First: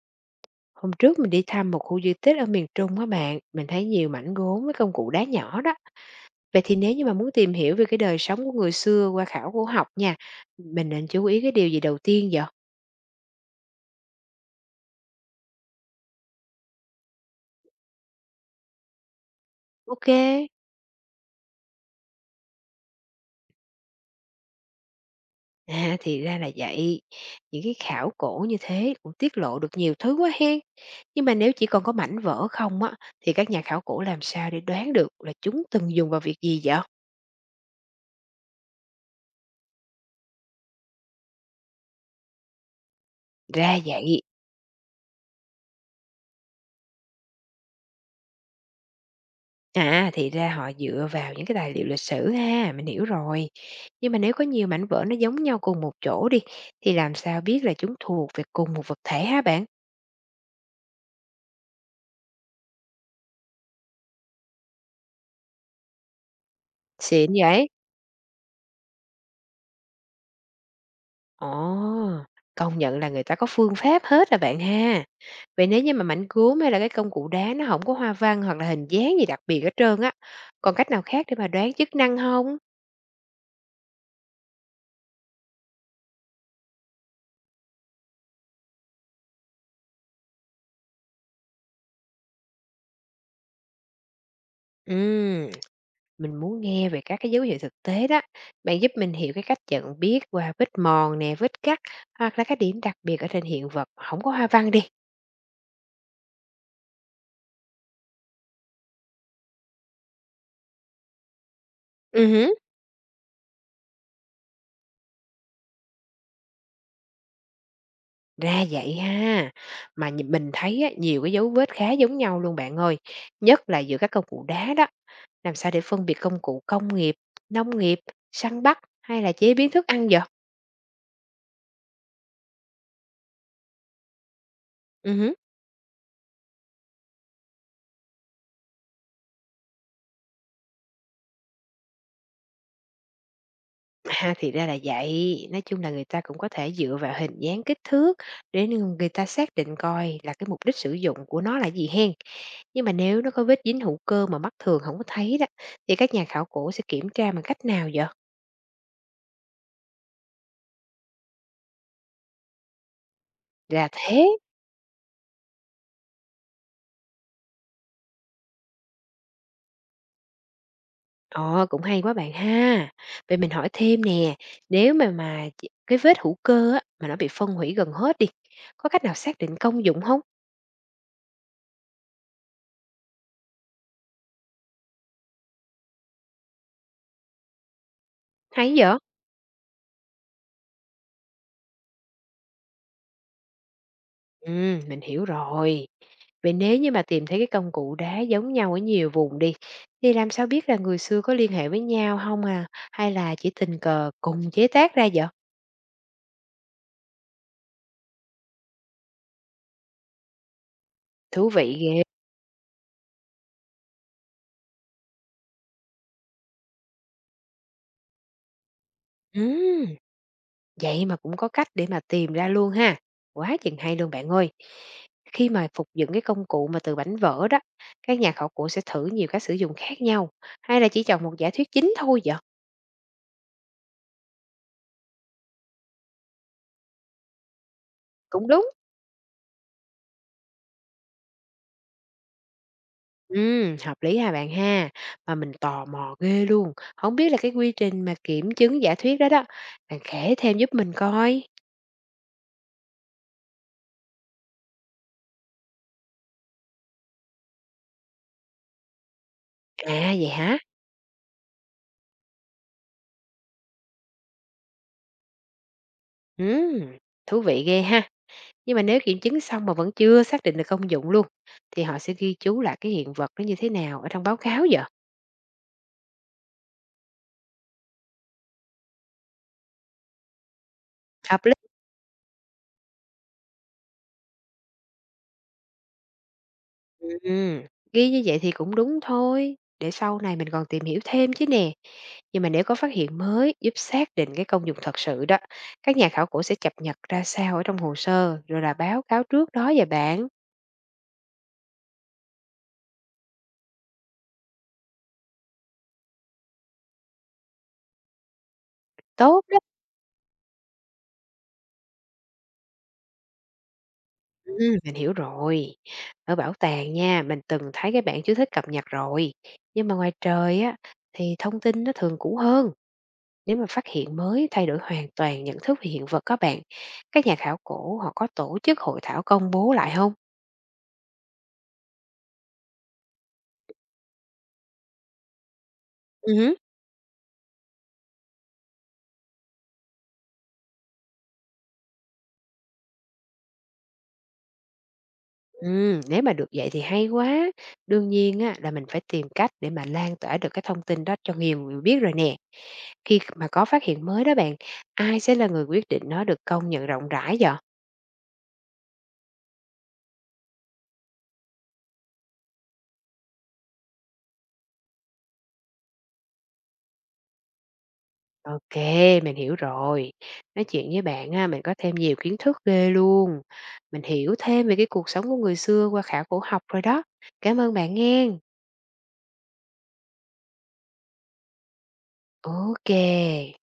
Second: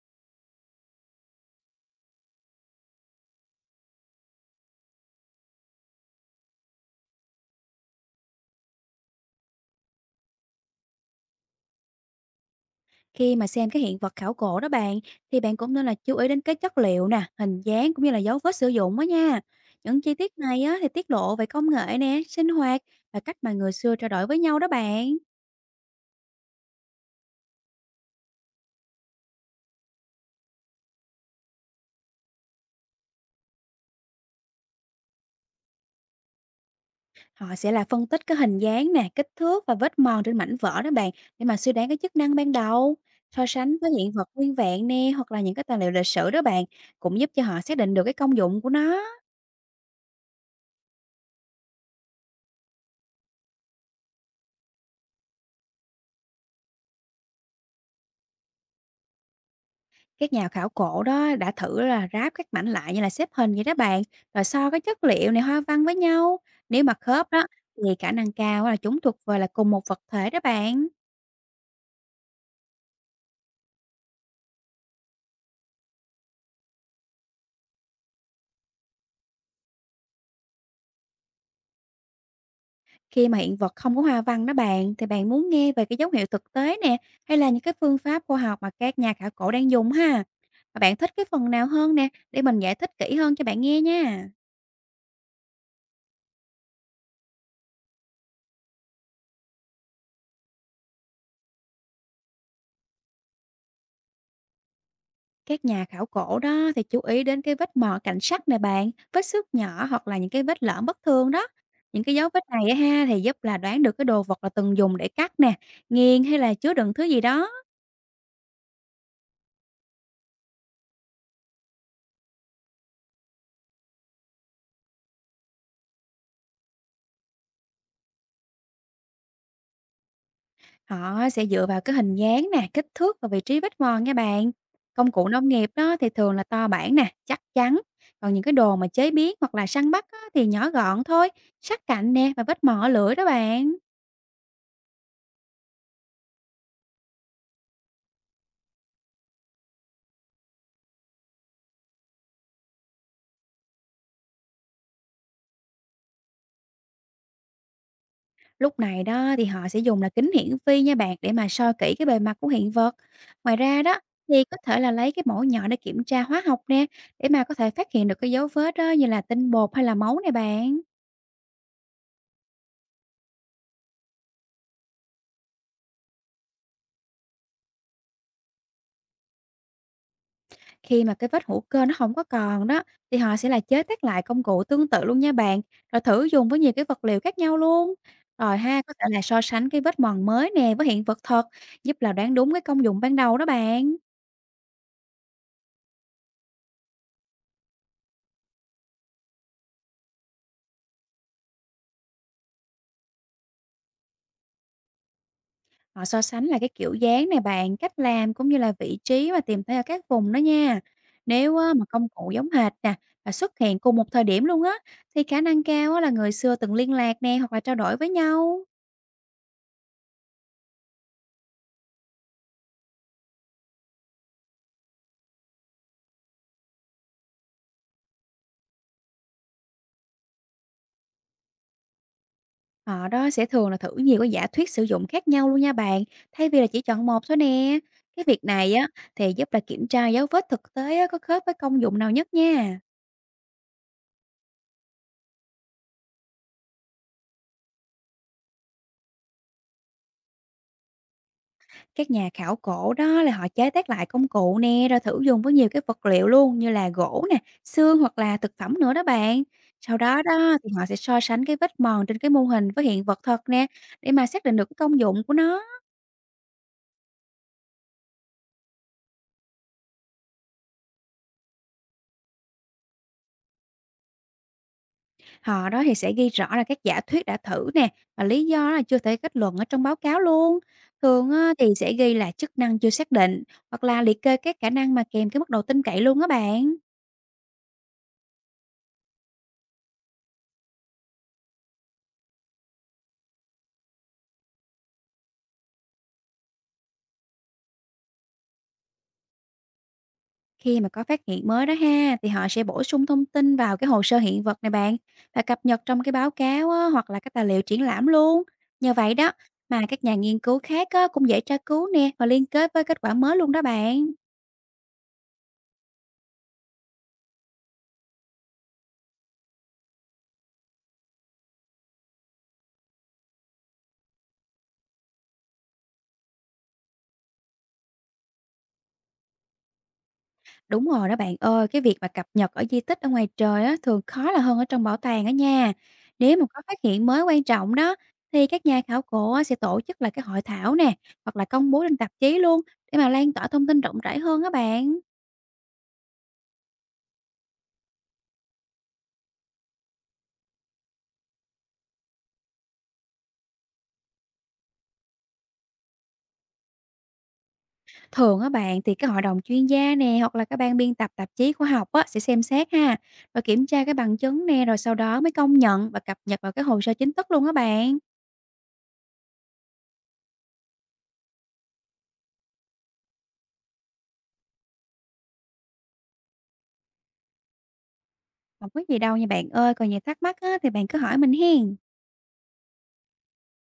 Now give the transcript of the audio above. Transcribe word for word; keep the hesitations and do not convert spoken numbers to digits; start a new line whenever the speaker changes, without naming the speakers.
Hôm trước mình đi thăm một khu di tích ở miền Trung á bạn, mình thấy nhiều mảnh gốm với công cụ đá nhỏ đó. Vậy thì nếu như mà muốn tìm hiểu về cái đời sống của người xưa qua khảo cổ học nha, mình nên chú ý cái điều gì đầu tiên vậy?
Khi mà xem cái hiện vật khảo cổ đó bạn, thì bạn cũng nên là chú ý đến cái chất liệu nè, hình dáng cũng như là dấu vết sử dụng đó nha. Những
Ok,
chi tiết này á, thì tiết lộ về công nghệ nè, sinh hoạt và cách mà người xưa trao đổi với nhau đó bạn.
à, thì ra là vậy. Những cái khảo cổ như thế cũng tiết lộ được nhiều thứ quá hen. Nhưng mà nếu chỉ còn có mảnh vỡ không á, thì các nhà khảo cổ làm sao để đoán được là chúng từng dùng vào việc gì vậy?
Họ sẽ là phân tích cái hình dáng nè, kích thước và vết mòn trên mảnh vỡ đó bạn để mà suy đoán cái chức năng ban đầu. So sánh
Ra
với hiện
vậy.
vật nguyên vẹn nè hoặc là những cái tài liệu lịch sử đó bạn cũng giúp cho họ xác định được cái công dụng của nó.
À, thì ra họ dựa vào những cái tài liệu lịch sử ha, mình hiểu rồi. Nhưng mà nếu có nhiều mảnh vỡ nó giống nhau cùng một chỗ đi, thì làm sao biết là chúng thuộc về cùng một vật thể hả bạn?
Các nhà khảo cổ đó đã thử là ráp các mảnh lại như là xếp hình vậy đó bạn, rồi so cái chất liệu này hoa văn với nhau. Nếu mà khớp
Xịn
đó
vậy?
thì khả năng cao là chúng thuộc về là cùng một vật thể đó bạn.
Ồ, công nhận là người ta có phương pháp hết à bạn ha. Vậy nếu như mà mảnh gốm hay là cái công cụ đá nó không có hoa văn hoặc là hình dáng gì đặc biệt hết trơn á, còn cách nào khác để mà đoán chức năng không?
Khi mà hiện vật không có hoa văn đó bạn, thì bạn muốn nghe về cái dấu hiệu thực tế nè, hay là những cái phương pháp khoa học mà các nhà khảo cổ đang dùng ha. Và bạn thích cái phần nào hơn nè, để mình giải thích kỹ hơn cho bạn nghe nha.
Ừ, mình muốn nghe về các cái dấu hiệu thực tế đó. Bạn giúp mình hiểu cái cách nhận biết qua vết mòn nè, vết cắt hoặc là các điểm đặc biệt ở trên hiện vật không có hoa văn đi.
Các nhà khảo cổ đó thì chú ý đến cái vết mọt cạnh sắt này bạn, vết xước nhỏ hoặc là những cái vết lõm bất thường đó. Những cái
Ừ
dấu vết
hứ.
này á ha thì giúp là đoán được cái đồ vật là từng dùng để cắt nè, nghiền hay là chứa đựng thứ gì đó.
Ra vậy ha. Mà nhìn- mình thấy á, nhiều cái dấu vết khá giống nhau luôn bạn ơi. Nhất là giữa các công cụ đá đó. Làm sao để phân biệt công cụ công nghiệp, nông nghiệp, săn bắt hay là chế biến thức ăn vậy?
Họ sẽ dựa vào cái hình dáng nè, kích thước và vị trí vết mòn nha bạn. Công
Ừ
cụ
hứ.
nông nghiệp đó thì thường là to bản nè, chắc chắn. Còn những cái đồ mà chế biến hoặc là săn bắt á, thì nhỏ gọn thôi, sắc cạnh nè và vết mỏ lưỡi đó bạn.
Ha, thì ra là vậy. Nói chung là người ta cũng có thể dựa vào hình dáng, kích thước để ng người ta xác định coi là cái mục đích sử dụng của nó là gì hen. Nhưng mà nếu nó có vết dính hữu cơ mà mắt thường không có thấy đó, thì các nhà khảo cổ sẽ kiểm tra bằng cách nào vậy?
Lúc này đó thì họ sẽ dùng là kính hiển vi nha bạn để mà soi kỹ cái bề mặt của hiện vật. Ngoài ra
Là
đó
thế.
thì có thể là lấy cái mẫu nhỏ để kiểm tra hóa học nè, để mà có thể phát hiện được cái dấu vết đó như là tinh bột hay là máu này bạn.
Ồ, cũng hay quá bạn ha. Vậy mình hỏi thêm nè, nếu mà mà ch cái vết hữu cơ á, mà nó bị phân hủy gần hết đi, có cách nào xác định công dụng không?
Khi mà cái vết hữu cơ nó không có còn đó thì họ sẽ là chế tác lại công cụ tương tự luôn nha bạn, rồi thử dùng với nhiều cái vật liệu khác nhau luôn. Rồi
Hay
ha, có
vậy?
thể là so sánh cái vết mòn mới nè với hiện vật thật, giúp là đoán đúng cái công dụng ban đầu đó bạn.
Ừm, mình hiểu rồi. Vậy nếu như mà tìm thấy cái công cụ đá giống nhau ở nhiều vùng đi, thì làm sao biết là người xưa có liên hệ với nhau không à? Hay là chỉ tình cờ cùng chế tác ra vậy?
Họ so sánh là cái kiểu dáng này bạn, cách làm cũng như là vị trí mà tìm thấy ở các vùng đó nha.
Thú
Nếu á,
vị
mà
ghê!
công cụ giống hệt nè và xuất hiện cùng một thời điểm luôn á thì khả năng cao á, là người xưa từng liên lạc nè hoặc là trao đổi với nhau.
Ừm, vậy mà cũng có cách để mà tìm ra luôn ha. Quá chừng hay luôn bạn ơi! Khi mà phục dựng cái công cụ mà từ bảnh vỡ đó, các nhà khảo cổ sẽ thử nhiều cách sử dụng khác nhau, hay là chỉ chọn một giả thuyết chính thôi vậy?
Họ đó sẽ thường là thử nhiều cái giả thuyết sử dụng khác nhau luôn nha bạn, thay vì là chỉ chọn một thôi nè. Cái việc
Cũng đúng.
này á thì giúp là kiểm tra dấu vết thực tế á, có khớp với công dụng nào nhất nha.
Ừm, hợp lý ha bạn ha. Mà mình tò mò ghê luôn, không biết là cái quy trình mà kiểm chứng giả thuyết đó đó, bạn kể thêm giúp mình coi.
Các nhà khảo cổ đó là họ chế tác lại công cụ nè, rồi thử dùng với nhiều cái vật liệu luôn như là gỗ nè, xương hoặc là thực phẩm nữa đó bạn. Sau
À,
đó
vậy
đó
hả?
thì họ sẽ so sánh cái vết mòn trên cái mô hình với hiện vật thật nè, để mà xác định được cái công dụng của nó.
Ừm, thú vị ghê ha. Nhưng mà nếu kiểm chứng xong mà vẫn chưa xác định được công dụng luôn, thì họ sẽ ghi chú lại cái hiện vật nó như thế nào ở trong báo cáo vậy?
Họ đó thì sẽ ghi rõ là các giả thuyết đã thử nè, và lý do là chưa thể kết luận ở trong báo cáo luôn. Thường
Hợp.
á, thì sẽ ghi là chức năng chưa xác định, hoặc là liệt kê các khả năng mà kèm cái mức độ tin cậy luôn á bạn.
Ừm, ghi như vậy thì cũng đúng thôi, để sau này mình còn tìm hiểu thêm chứ nè. Nhưng mà nếu có phát hiện mới giúp xác định cái công dụng thật sự đó, các nhà khảo cổ sẽ cập nhật ra sao ở trong hồ sơ, rồi là báo cáo trước đó vậy bạn.
Khi mà có phát hiện mới đó ha thì họ sẽ bổ sung thông tin vào cái hồ sơ hiện vật này bạn và cập nhật trong cái báo cáo á, hoặc là các tài liệu triển lãm luôn. Nhờ vậy đó
Tốt đó.
mà các nhà nghiên cứu khác á, cũng dễ tra cứu nè và liên kết với kết quả mới luôn đó bạn.
Ừm, mình hiểu rồi. Ở bảo tàng nha, mình từng thấy cái bảng chú thích cập nhật rồi. Nhưng mà ngoài trời á, thì thông tin nó thường cũ hơn. Nếu mà phát hiện mới thay đổi hoàn toàn nhận thức về hiện vật các bạn, các nhà khảo cổ họ có tổ chức hội thảo công bố lại không?
Đúng rồi đó bạn ơi, cái việc mà cập nhật ở di tích ở ngoài trời á, thường khó là hơn ở trong bảo tàng đó nha. Nếu mà
Ừ.
có phát hiện mới quan trọng đó thì các nhà khảo cổ á, sẽ tổ chức là cái hội thảo nè hoặc là công bố trên tạp chí luôn để mà lan tỏa thông tin rộng rãi hơn á bạn.
Ừm, nếu mà được vậy thì hay quá. Đương nhiên á, là mình phải tìm cách để mà lan tỏa được cái thông tin đó cho nhiều người biết rồi nè. Khi mà có phát hiện mới đó bạn, ai sẽ là người quyết định nó được công nhận rộng rãi vậy?
Thường á bạn thì cái hội đồng chuyên gia nè, hoặc là cái ban biên tập tạp chí khoa học á sẽ xem xét ha, rồi kiểm tra cái bằng chứng nè, rồi sau đó mới công nhận và cập nhật vào cái hồ sơ chính thức luôn á bạn.
OK, mình hiểu rồi. Nói chuyện với bạn á, mình có thêm nhiều kiến thức ghê luôn. Mình hiểu thêm về cái cuộc sống của người xưa qua khảo cổ học rồi đó. Cảm ơn bạn nghe.
Không có gì đâu nha bạn ơi, còn gì thắc mắc á thì bạn cứ hỏi mình hiền.
OK.